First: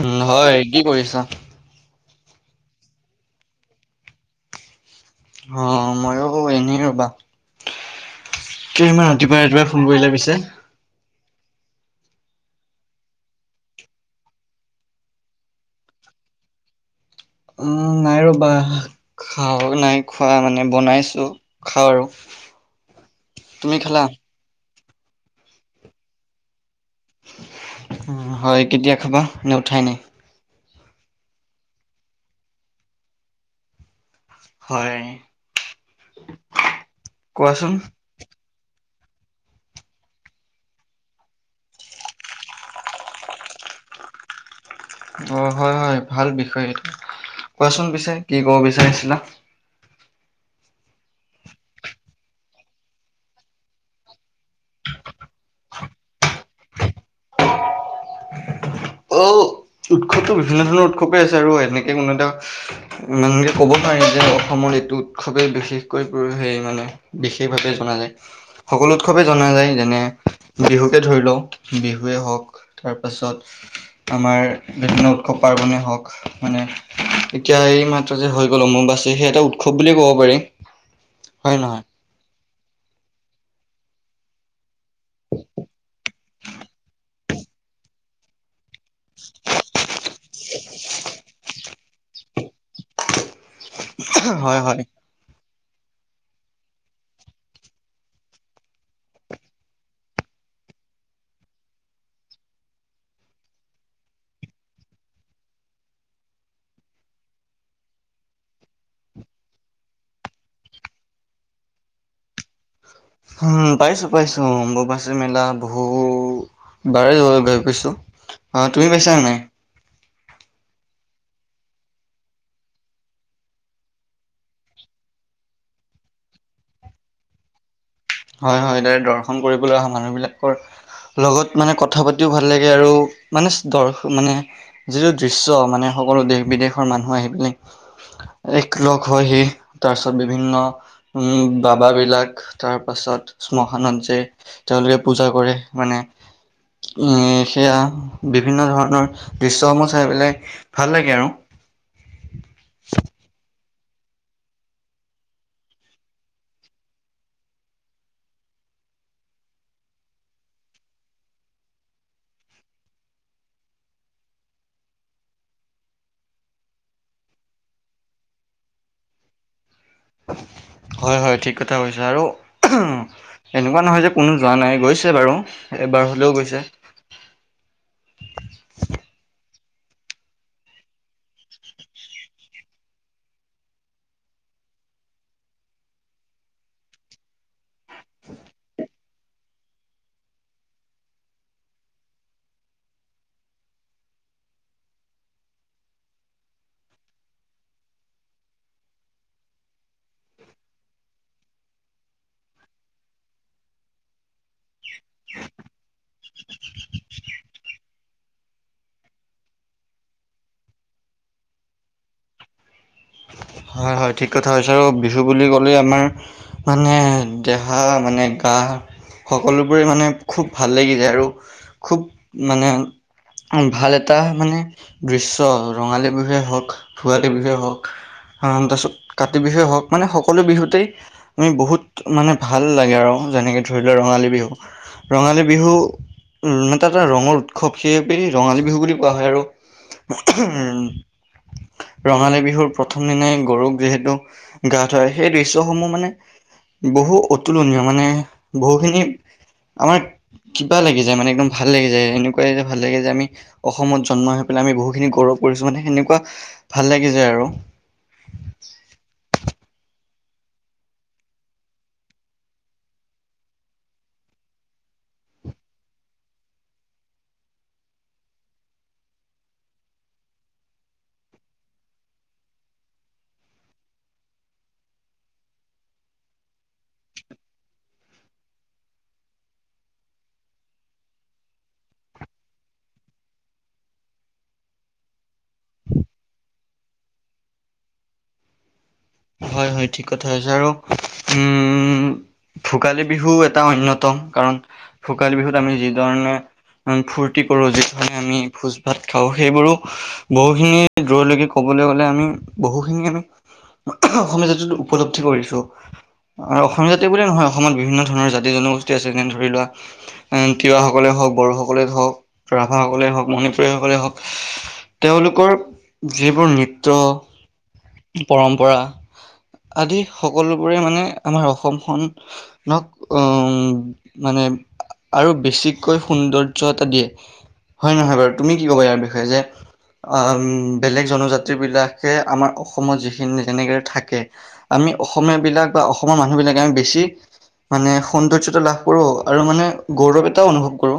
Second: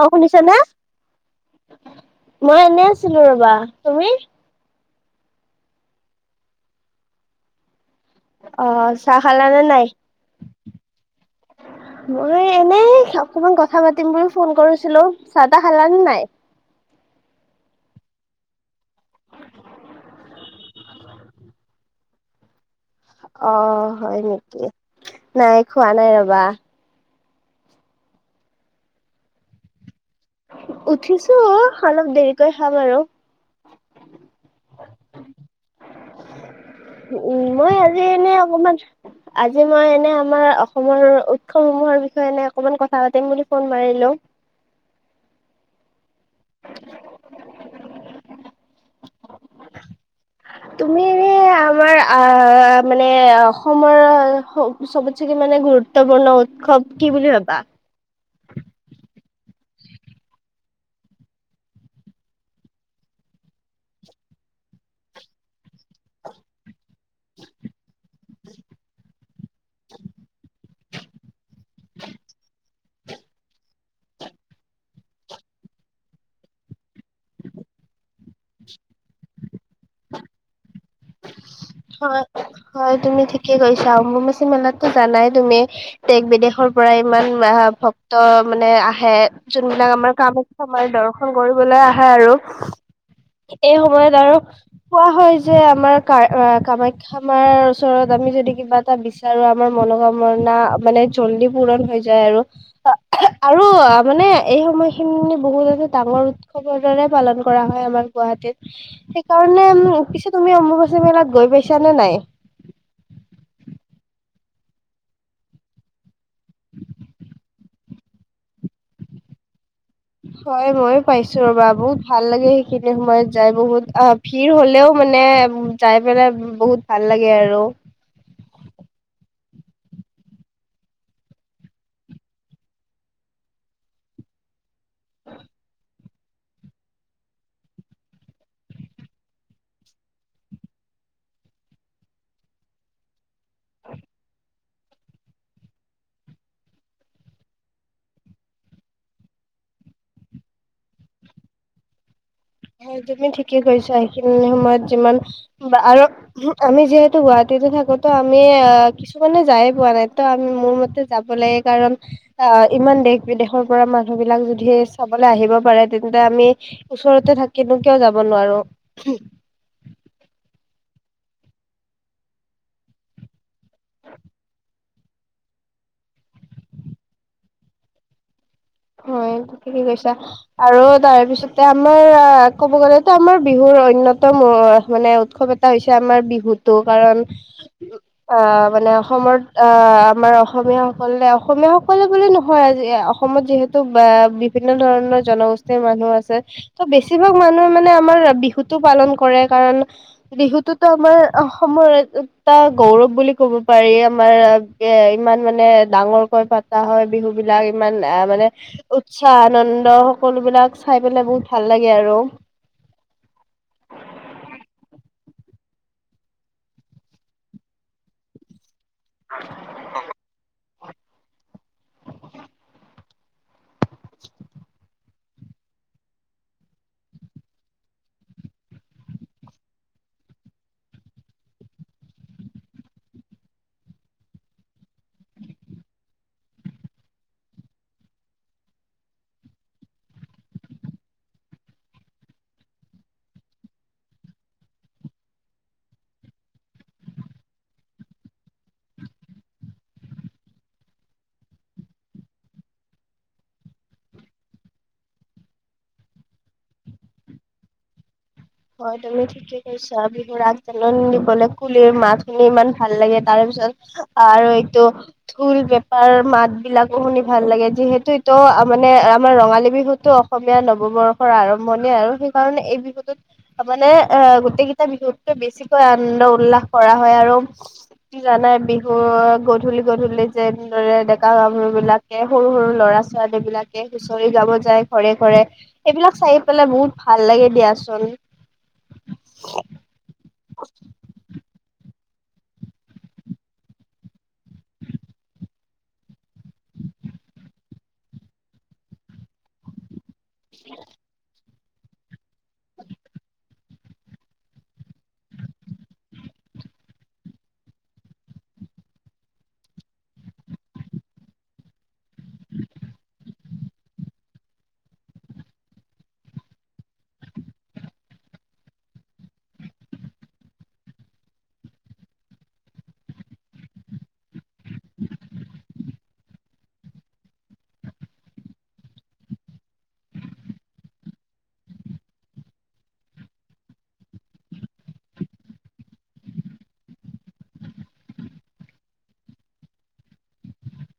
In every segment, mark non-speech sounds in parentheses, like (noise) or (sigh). অ উম, শুনিছানে হয় কি কৰিছা? মই এনে আছিলো ৰ'বা তুমি অ মইও এনে ৰ'বা অ কিয় ইমান ৰাতিপুৱাই ৰাতিপুৱাই ফোন কৰিলা পিছে উম মই এনেই অকমান কথা পাতিম বুলি ফোন কৰিছিলোঁ চাহ তাহ খালানে নাই? উম নাই ৰ'বা খাওঁ নাই খোৱা মানে বনাইছো খাওঁ আৰু অ তুমি খালা? হয় নিকি নাই খোৱা নাই ৰ'বা হয় কেতিয়া খাবা নে উঠাই নাই উঠিছো অলপ দেৰিকৈ খাম আৰু হয় উম কোৱাচোন মই আজি এনে অকমান আজি মই এনে আমাৰ অসমৰ উৎসৱসমূহৰ বিষয়ে এনে অকমান কথা পাতিম বুলি ফোন মাৰিলোঁ অ হয় হয় ভাল বিষয় এইটো কোৱাচোন পিছে কি ক'ব বিচাৰিছিলা (unintelligible) তুমি এ আমাৰ আহ মানে অসমৰ চবতচে কি মানে গুৰুত্বপূৰ্ণ উৎসৱ কি বুলি ভাবা অ উৎসৱটো বিভিন্ন ধৰণৰ উৎসৱেই আছে আৰু এনেকে কোনো এটা উম এনেকে ক'ব নোৱাৰি যে অসমৰ এইটো উৎসৱেই বিশেষকৈ সেই মানে বিশেষভাৱে জনা যায় সকলো উৎসৱে জনা যায় যেনে বিহুকে ধৰি লওঁ বিহুৱে হওক তাৰপাছত আমাৰ বিভিন্ন উৎসৱ পাৰ্বণেই হওক মানে এতিয়া এই মাত্ৰ যে হৈ গ'ল অম্বুবাচী সেই এটা উৎসৱ বুলিয়ে ক'ব পাৰি হয় নহয় হয় হয় তুমি ঠিকে কৈছা অম্বুবাচী মেলাত জানাই তুমি দেশ বিদেশৰ পৰা ইমান আহ ভক্ত মানে আহ আহে যোনবিলাক আমাৰ কামাখ্যা মাৰ দৰ্শন কৰিবলৈ আহে আৰু এই সময়ত আৰু হয় হয় কোৱা হয় যে আমাৰ কা কামাখ্যা মাৰ ওচৰত আমি যদি কিবা এটা বিচাৰো আমাৰ মনোকামনা মানে জল্দি পূৰণ হৈ যায় আৰু আৰু মানে এই সময়খিনি বহুত এ ডাঙৰ উৎসৱৰ দৰে পালন কৰা হয় আমাৰ গুৱাহাটীত সেইকাৰণে উম পিছে তুমি অম্বুবাচী মেলাত গৈ পাইছা নে নাই? উম পাইছো পাইছো অম্বুবাচী মেলা বহু বাৰে য বাই পাইছো অ তুমি পাইছা নাই হয় ময়ো পাইছো ৰ'বা বহুত ভাল লাগে সেইখিনি সময়ত যাই বহুত আ ভিৰ হ'লেও মানে যাই পেলাই বহুত ভাল আৰু হয় হয় তাৰে দৰ্শন কৰিবলৈ অহা মানুহবিলাকৰ লগত মানে কথা পাতিও ভাল লাগে আৰু মানে দৰ্শ মানে যিটো দৃশ্য মানে সকলো দেশ বিদেশৰ মানুহ আহি পিনে এক লগ হয়হি তাৰ পিছত বিভিন্ন উম বাবা বিলাক তাৰ তাৰ পাছত শ্মশানত যাই তেওঁলোকে পূজা কৰে মানে উম সেয়া বিভিন্ন ধৰণৰ দৃশ্যসমূহ চাই পেলাই ভাল লাগে আৰু হয় তুমি ঠিকেই কৈছা সেইখিনি সময়ত যিমান আৰু আমি যিহেতু গুৱাহাটীতে থাকোতো আমি কিছুমানে যায় পোৱা নাই ত আমি মোৰ মতে যাব লাগে কাৰণ আহ ইমান দেশ বিদেশৰ পৰা মানুহ বিলাক যদিহে চাবলৈ আহিব পাৰে তেন্তে আমি ওচৰতে থাকিনো কিয় যাব নোৱাৰো হয় হয় ঠিক কথা কৈছা আৰু এনেকুৱা নহয় যে কোনো যোৱা নাই গৈছে বাৰু এবাৰ হ'লেও গৈছে হয় (unintelligible) গৈছা আৰু তাৰ পিছতে আমাৰ আহ ক'ব গ'লেতো আমাৰ বিহুৰ অন্যতম মানে উৎসৱ এট এটা হৈছে আমাৰ বিহুতো কাৰণ অ মানে অসমত অ আমাৰ অসমীয়াসকলে, অসমীয়াসকলে বুলি নহয় আজি অসমত যিহেতু বিভিন্ন ধৰণৰ জনগোষ্ঠীৰ মানুহ আছে ত' বেছিভাগ মানুহে মানে আমাৰ বিহুটো পালন কৰে কাৰণ বিহুটোতো আমাৰ অসমৰ এটা গৌৰৱ বুলি ক'ব পাৰি আমাৰ এ ইমান মানে ডাঙৰকৈ পতা হয় বিহু বিলাক ইমান এ মানে উৎসাহ আনন্দ সকলোবিলাক চাই পেলাই বহুত ভাল লাগে আৰু হয় হয় ঠিক কথা কৈছা আৰু বিহু বুলি ক'লেই আমাৰ মানে দেহা মানে গা সকলোবোৰে মানে খুব ভাল লাগি যায় আৰু খুব মানে ভাল এটা মানে দৃশ্য ৰঙালী বিহুৱে হওক ভোগালী বিহুৱে হওক তাৰপিছত কাতি বিহুৱেই হওক মানে সকলো বিহুতেই আমি বহুত মানে ভাল লাগে আৰু যেনেকে ধৰি লোৱা ৰঙালী বিহু ৰঙালী বিহু এটা এটা ৰঙৰ উৎসৱ সেয়কেই ৰঙালী বিহু বুলি কোৱা হয় আৰু উম ৰঙালী বিহুৰ প্ৰ প্ৰথম দিনাই গৰুক যিহেতু গা ধুৱাই সেই দৃশ্যসমূহ মানে বহু অতুলনীয় মানে বহুখিনি আমাৰ কিবা লাগি যায় মানে একদম ভাল লাগি যায় এনেকুৱা যে ভাল লাগে যে আমি অসমত জন্ম হৈ পেলাই আমি বহুখিনি গৌৰৱ কৰিছো মানে সেনেকুৱা ভাল লাগি যায় আৰু হয় তুমি ঠিকে কৈছা বিহুৰ আগ জাননী দিবলে কুলিৰ মাত শুনি ইমান ভাল লাগে তাৰে পিছত আৰু এইটো ঢোল পেপাৰ মাত বিলাকো শুনি ভাল লাগে যিহেতু মানে আমাৰ ৰঙালী বিহুতো অসমীয়া নৱবৰ্ষৰ আৰম্ভণি আৰু সেইকাৰণে এই বিহুটোত মানে আহ গোটেই কেইটা বিহুতকৈ বেছিকৈ আনন্দ উল্লাস কৰা হয় আৰু জানাই বিহু গধূলি গধূলি যেনেদৰে ডেকা গাভৰু বিলাক সৰু সৰু ল'ৰা ছোৱালী বিলাকে হুঁচৰি গাব যায় ঘৰে ঘৰে এইবিলাক চাই পেলাই বহুত ভাল লাগে দিয়াচোন হয় হয় ঠিক কথাই কৈছে আৰু উম ভোগালী বিহু এটা অন্যতম কাৰণ ভোগালী বিহুত আমি যিধৰণে ফূৰ্তি কৰো যিধৰণে আমি ভোজ ভাত খাওঁ সেইবোৰো বহুখিনি দূৰলৈকে ক'বলৈ গ'লে আমি বহুখিনি আমি অসমীয়া জাতিটো উপলব্ধি কৰিছো অসমীয়া জাতি বুলিয়ে নহয় অসমত বিভিন্ন ধৰণৰ জাতি জনগোষ্ঠী আছে যেনে ধৰি লোৱা তিৱাসকলে হওক বড়োসকলে হওক ৰাভাসকলে হওক মণিপুৰিয়া সকলে হওক তেওঁলোকৰ যিবোৰ নৃত্য পৰম্ পৰা আদি সকলোবোৰে মানে আমাৰ অসমখন নক অ' মানে আৰু বেছিকৈ সৌন্দৰ্য এটা দিয়ে, হয় নহয় বাৰু? তুমি কি ক'বা, ইয়াৰ বিষয়ে যে বেলেগ জনজাতি বিলাকে আমাৰ অসমত যি যেনেকে থাকে, আমি অসমীয়া বিলাক বা অসমৰ মানুহ বিলাকে আমি বেছি মানে সৌন্দৰ্যতা লাভ কৰোঁ, আৰু মানে গৌৰৱ এটাও অনুভৱ কৰোঁ।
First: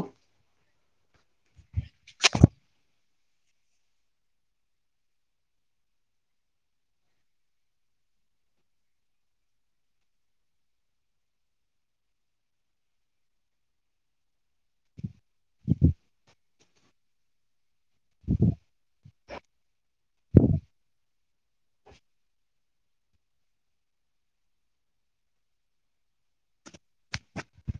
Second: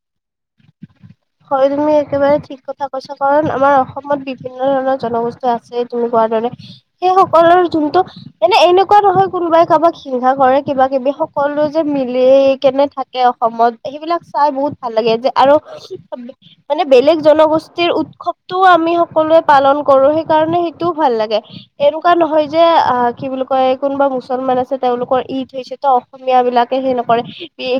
সৰুজনী একেবাৰে ঠিক। ঠিক কথা কৈছ, কাৰণ আমাৰ অসমত বিভিন্ন ধৰণৰ জনগোষ্ঠী আছে তুমি কোৱা দৰে। সেই সকলৰ যোনটো এনে এনেকুৱা নহয় কোনোবাই কাবাক হিংসা কৰে, কিবা কিবি সকলো যে মিলি কেনে থাক। অসমত সেইবিলাক চাই বহুত ভাল লাগে। যে আৰু মানে বেলেগ জনগোষ্ঠীৰ উৎসৱটোও আমি সকলোৱে পালন কৰো, সেইকাৰণে সেইটোও ভাল লাগে। এনেকুৱা নহয় যে আ কি বুলি কয় কোনোবা মুছলমান আছে, তেওঁলোকৰ ঈদ হৈছে ত অসমীয়া বিলাকে সে নকৰে,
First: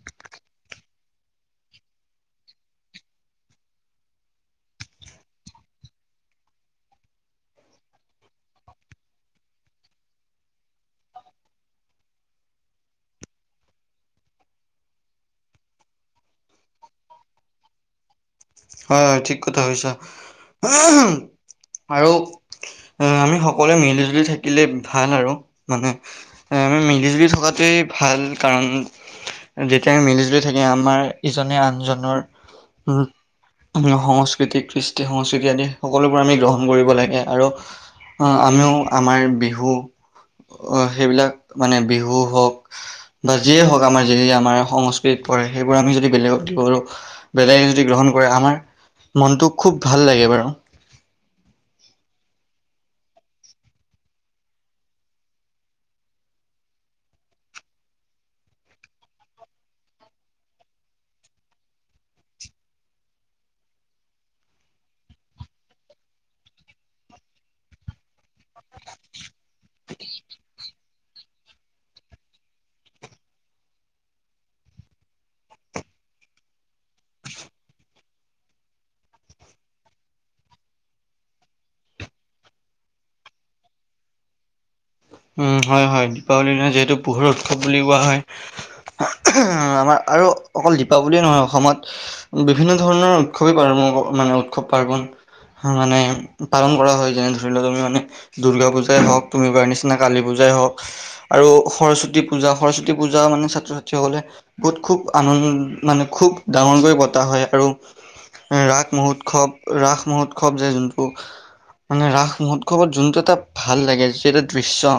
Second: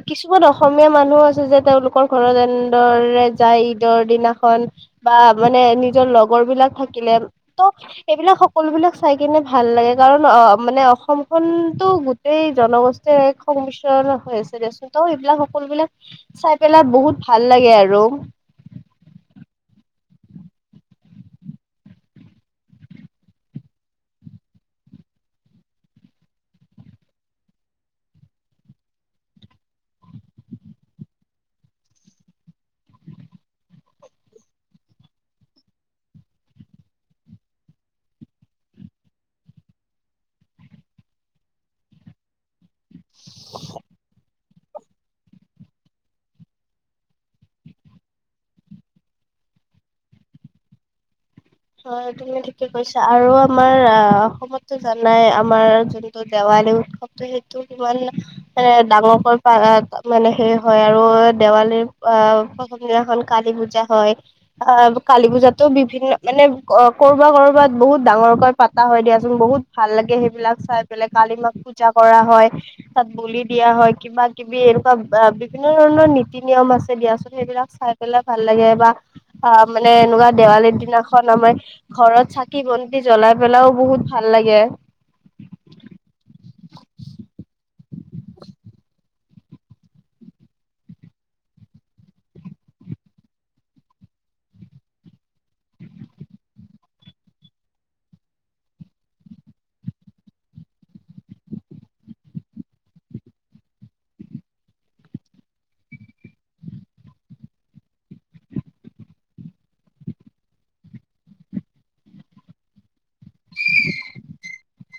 কিছুমান অসমীয়া মানুহো আছে যে তেওঁলোকৰ ঘৰত এনেদৰে যায়, ঈদৰ দিনাখন বা মানে নিজৰ লগৰ বিলাক থাকিলে। ত সেইবিলাক সকলো বিলাক চাই কিনে ভাল লাগে, কাৰণ অ' মানে অসমখন তো এই জনগোষ্ঠীৰ এক সংমিশ্ৰণ হৈ আছে দেচোন, ত' এইবিলাক সকলোবিলাক চাই পেলাই বহুত ভাল লাগে আৰু। হয়, ঠিক কথা কৈছা। আৰু আ আমি সকলোৱে মিলি জুলি থাকিলে ভাল আৰু। মানে আমি মিলিজুলি থকাটোৱেই ভাল। কাৰণ যেতিয়া আমি মিলি জুলি থাকিম, আমাৰ ইজনে আনজনৰ উম' সংস্কৃতি, কৃষ্টি সংস্কৃতি আদি সকলোবোৰ আমি গ্ৰহণ কৰিব লাগে। আৰু আমিও আমাৰ বিহু সেইবিলাক মানে বিহু হওঁক বা যিয়ে হওঁক, আমাৰ যেতিয়া আমাৰ সং তেত পৰে, সেইবোৰ আমি যদি বেলেগক দিব পাৰো, বেলেগে যদি গ্ৰহণ কৰে, আমাৰ মনটো খুব ভাল লাগে বাৰু। হয় তুমি ঠিকে কৈছা, আৰু আমাৰ অ' অসমতো জানাই আমাৰ দেৱালী উৎসৱটো সেইটো কিমান এ ডাঙৰকৈ পা মানে সেই হয় আৰু দেৱালীৰ আ যিদিনাখন কালী পূজা হয়, আ কালী পূজাতো বিভিন্ন মানে অ' কৰবাত কৰবাত বহুত ডাঙৰকৈ পাতা হয় দিয়াচোন, বহুত ভাল লাগে সেইবিলাক চাই। এফালে কালি মাক পূজা কৰা হয়, তাত বলি দিয়া হয়, কিবা কি বি এনেকুৱা বিভিন্ন ধৰণৰ নীতি নিয়ম আছে দিয়া চোন, সেইবিলাক চাই পেলাই ভাল লাগে। বা অ' মানে এনেকুৱা দেৱালীৰ দিনা ঘৰত চাকি বন্তি জ্বলাই পেলাইও বহুত ভাল লাগে। উম, হয় হয় দীপাৱলীৰ দিনা যিহেতু পোহৰ উৎসৱ বুলি কোৱা হয়। আমাৰ আৰু অকল দীপাৱলীয়ে নহয় অসমত বিভিন্ন ধৰণৰ উৎসৱ পালন, উৎসৱ মানে পাৰ্বন। মানে পালন কৰা হয়, যেনে ধৰি লোৱা তুমি মানে দুৰ্গা পূজাই হওঁক তুমি কোৱাৰ নিচ। নে কালী পূজাই হওঁক আৰু সৰস্বতী পূজা সৰস্বতী পূজা মানে ছাত্ৰ ছাত্ৰীসকলে বহুত খুব আনন মানে খুব ডাঙৰকৈ পতা হয়। আৰু ৰাস মহোৎসৱ, ৰাস মহোৎসৱ যে যোনটো মানে ৰাস মহোৎসৱত যোনটো এটা ভাল লাগে। সেইটোত চ,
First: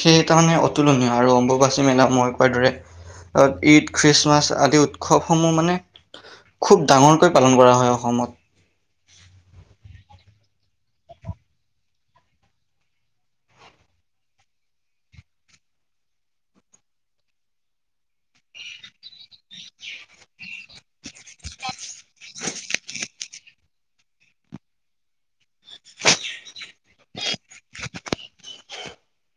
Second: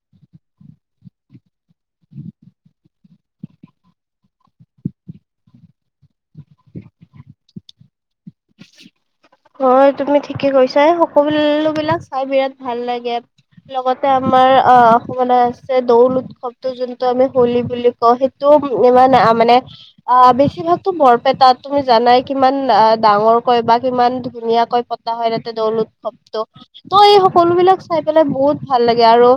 সেইকাৰণে অতুলনীয়, আৰু অম্বুবাচী মেলা মই একোৱাৰ দৰে। অ ঈদ, খ্ৰীষ্টমাছ আদি উৎসৱসমূহ মানে খুব ডাঙৰকৈ পালন কৰা হয় অসমত। হয় তুমি ঠিকে কৈছা। সকলো বিলাক চাই বিৰাট ভাল লাগে। লগতে আমাৰ আহ অসমত আছে দৌল উৎসৱটো যোনটো আমি হোলী বুলি কওঁ সেই তো ইমান আহ মানে আহ বেছিভাগতো বৰপেটাত তুমি জানাই কিমান আহ ডাঙৰকৈ বা কিমান ধুনীয়াকৈ পতা হয় তাতে দৌল উৎসৱটো। ত' এই সকলো বিলাক চাই পেলাই বহুত ভাল লাগে আৰু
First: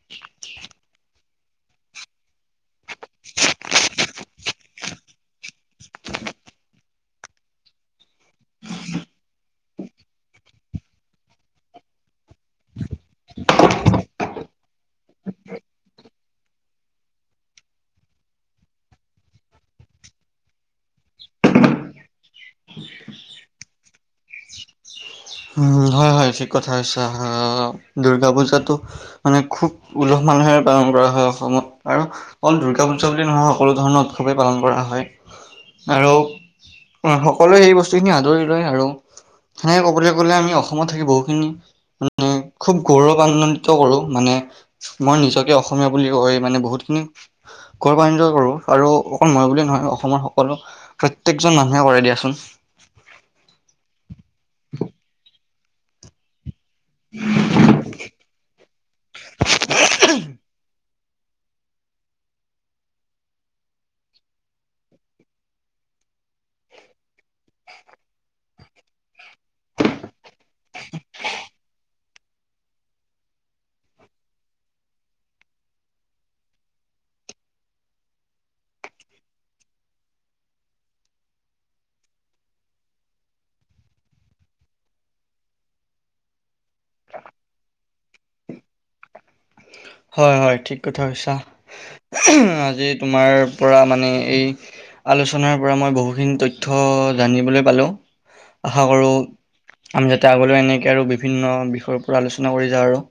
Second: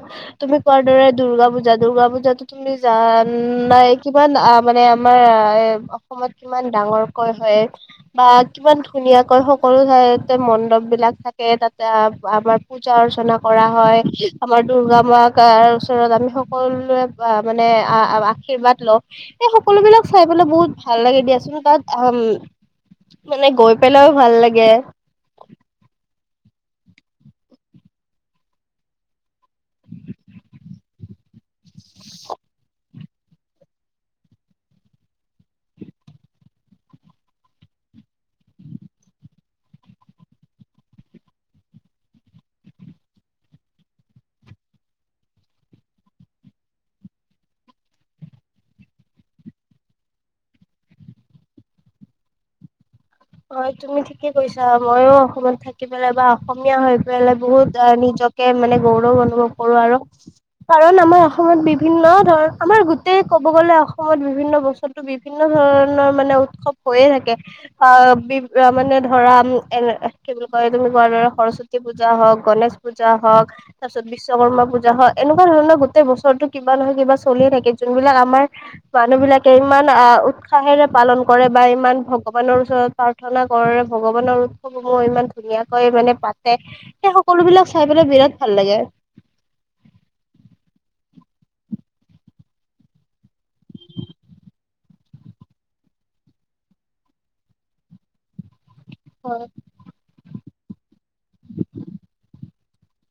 তুমি কোৱাৰ দৰে দুৰ্গা পূজা, দুৰ্গা পূজাটো তুমি জান নাই, কিমান আহ মানে আমাৰ এ কিমান ডাঙৰকৈ হয় বা কিমান ধুনীয়া কৈ হক সকলো ঠাইতে মণ্ডপবিলাক থাকে তাতে আম আমাৰ পূজা অৰ্চনা কৰা হয় আমাৰ দূৰ্গা মাক কাৰ ওচৰত আমি সকলোৱে (unintelligible) মানে আ-আ-আশীৰ্বাদ লওঁ। এই সকলোবিলাক চাই পেলায় বহুত ভাল লাগে দিয়া চোন তাত আম মানে গৈ পেলায়ও ভাল লাগে। উম! হয়-হয় ঠিক কথা কৈছা। আহ দুৰ্গা পূজাতো মানে খুব উলহ মালহেৰে পালন কৰা হয় অসমত। আৰু অকল দুৰ্গা পজা বুলি নহয় সকলো ধৰণৰ উৎসৱেই পালন কৰা হয়। আৰু সকলোৱে সেই বস্তুখিনি আদৰি লয় আৰু সেনেকে ক'বলৈ কবলে আমি অসমত থাকি বহুখিনি মানে খুব গৌৰৱ আনন্দিত কৰোঁ মানে মই নিজকে অসমীয়া বুলি কৈ মানে বহুতখিনি গৌৰাম্বিত কৰোঁ আৰু অকল মই বুলিয়ে নহয়, অসমৰ সকলো প্ৰত্যেকজন মানুহে কৰে দিয়া চোন। হয়, তুমি ঠিকে কৈছা। মইও অসমত থাকি পেলাই বা অসমীয়া হৈ পেলাই বহুত অহ নিজকে মানে গৌৰৱ অনুভৱ কৰোঁ আৰু। কাৰণ আমাৰ অসমত বিভিন্ন ধৰণৰ, আমাৰ গোটেই ক'ব গ'লে অসমত বিভিন্ন বস্তু ত' বিভিন্ন ধৰণৰ মানে উৎসৱ হৈয়েই থাকে। অহ বি অ মানে ধৰা উম, এনে কি বুলি কয়, তুমি কোৱাৰ দৰে সৰস্বতী পূজা হওঁক, গনেশ পূজা হওঁক তাৰ পিছত বিচ বিশ্বকৰ্মা পূজা হয়। এনেকুৱা ধৰণৰ গোটেই বছৰতো কিবা নহয় কিবা চলিয়ে থাকে যোনবিলাক আমাৰ মানুহ বিলাকে ইমান আহ উৎসাহেৰে পালন কৰে বা ইমান ভগ ভগৱানৰ ওচৰত প্ৰাৰ্থনা কৰে। ভগৱানৰ উৎসৱসমূহ ইমান ধুনীয়াকৈ মানে পাতে। সেই সকলো বিলাক চাই পেলাই বিৰাট ভাল লাগে। হয়-হয়, ঠিক কথা কৈছা। (unintelligible) আজি তোমাৰ পৰা মানে এই আলোচনাৰ পৰা মই বহুখিনি তথ্য জানিবলৈ পালোঁ। আশা কৰোঁ হয় আমি যাতে আগলৈ এনেকৈ আৰু বিভিন্ন বিষয়ৰ পৰা আলোচনা কৰি যাওঁ আৰু।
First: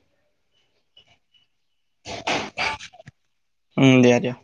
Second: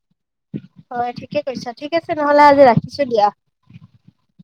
হয়, ঠিকে কৈছা। ঠিক আছে নহ'লে আজি ৰাখিছোঁ দিয়া। উম, দিয়া-দিয়া।